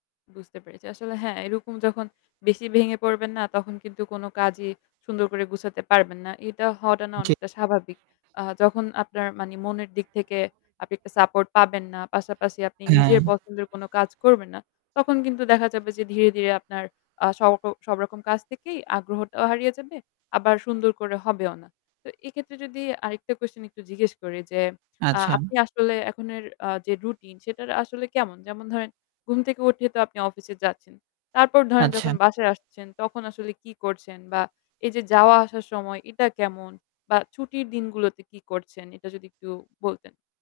বুঝতে পেরেছি। আসলে হ্যাঁ এরকম যখন বেশি ভেঙে পড়বেন না, তখন কিন্তু কোন কাজই সুন্দর করে গুছাতে পারবেন না। এটা হওয়াটা না জি। অনেকটা স্বাভাবিক। অ্যাঁ যখন আপনার মানি মনের দিক থেকে আপনি একটা সাপোর্ট পাবেন না, পাশাপাশি আপনি নিজের হ্যাঁ। পছন্দের কোন কাজ করবেন না। তখন কিন্তু দেখা যাবে যে ধীরে, ধীরে আপনার অ্যাঁ সব সবরকম কাজ থেকেই আগ্রহটাও হারিয়ে যাবে, আবার সুন্দর করে হবেও না। তো এক্ষেত্রে যদি আরেকটা কোশ্চেন একটু জিজ্ঞেস করি যে, অ্যাঁ আচ্ছা। আপনি আসলে এখনের অ্যাঁ যে রুটিন সেটার আসলে কেমন? যেমন ধরেন ঘুম থেকে উঠেই তো আপনি অফিসে যাচ্ছেন। তারপর ধরেন আচ্ছা। যখন বাসায় আসছেন তখন আসলে কি করছেন? বা এই যে যাওয়া আসার সময় এটা কেমন বা ছুটির দিনগুলোতে কি করছেন? এটা যদি একটু বলতেন।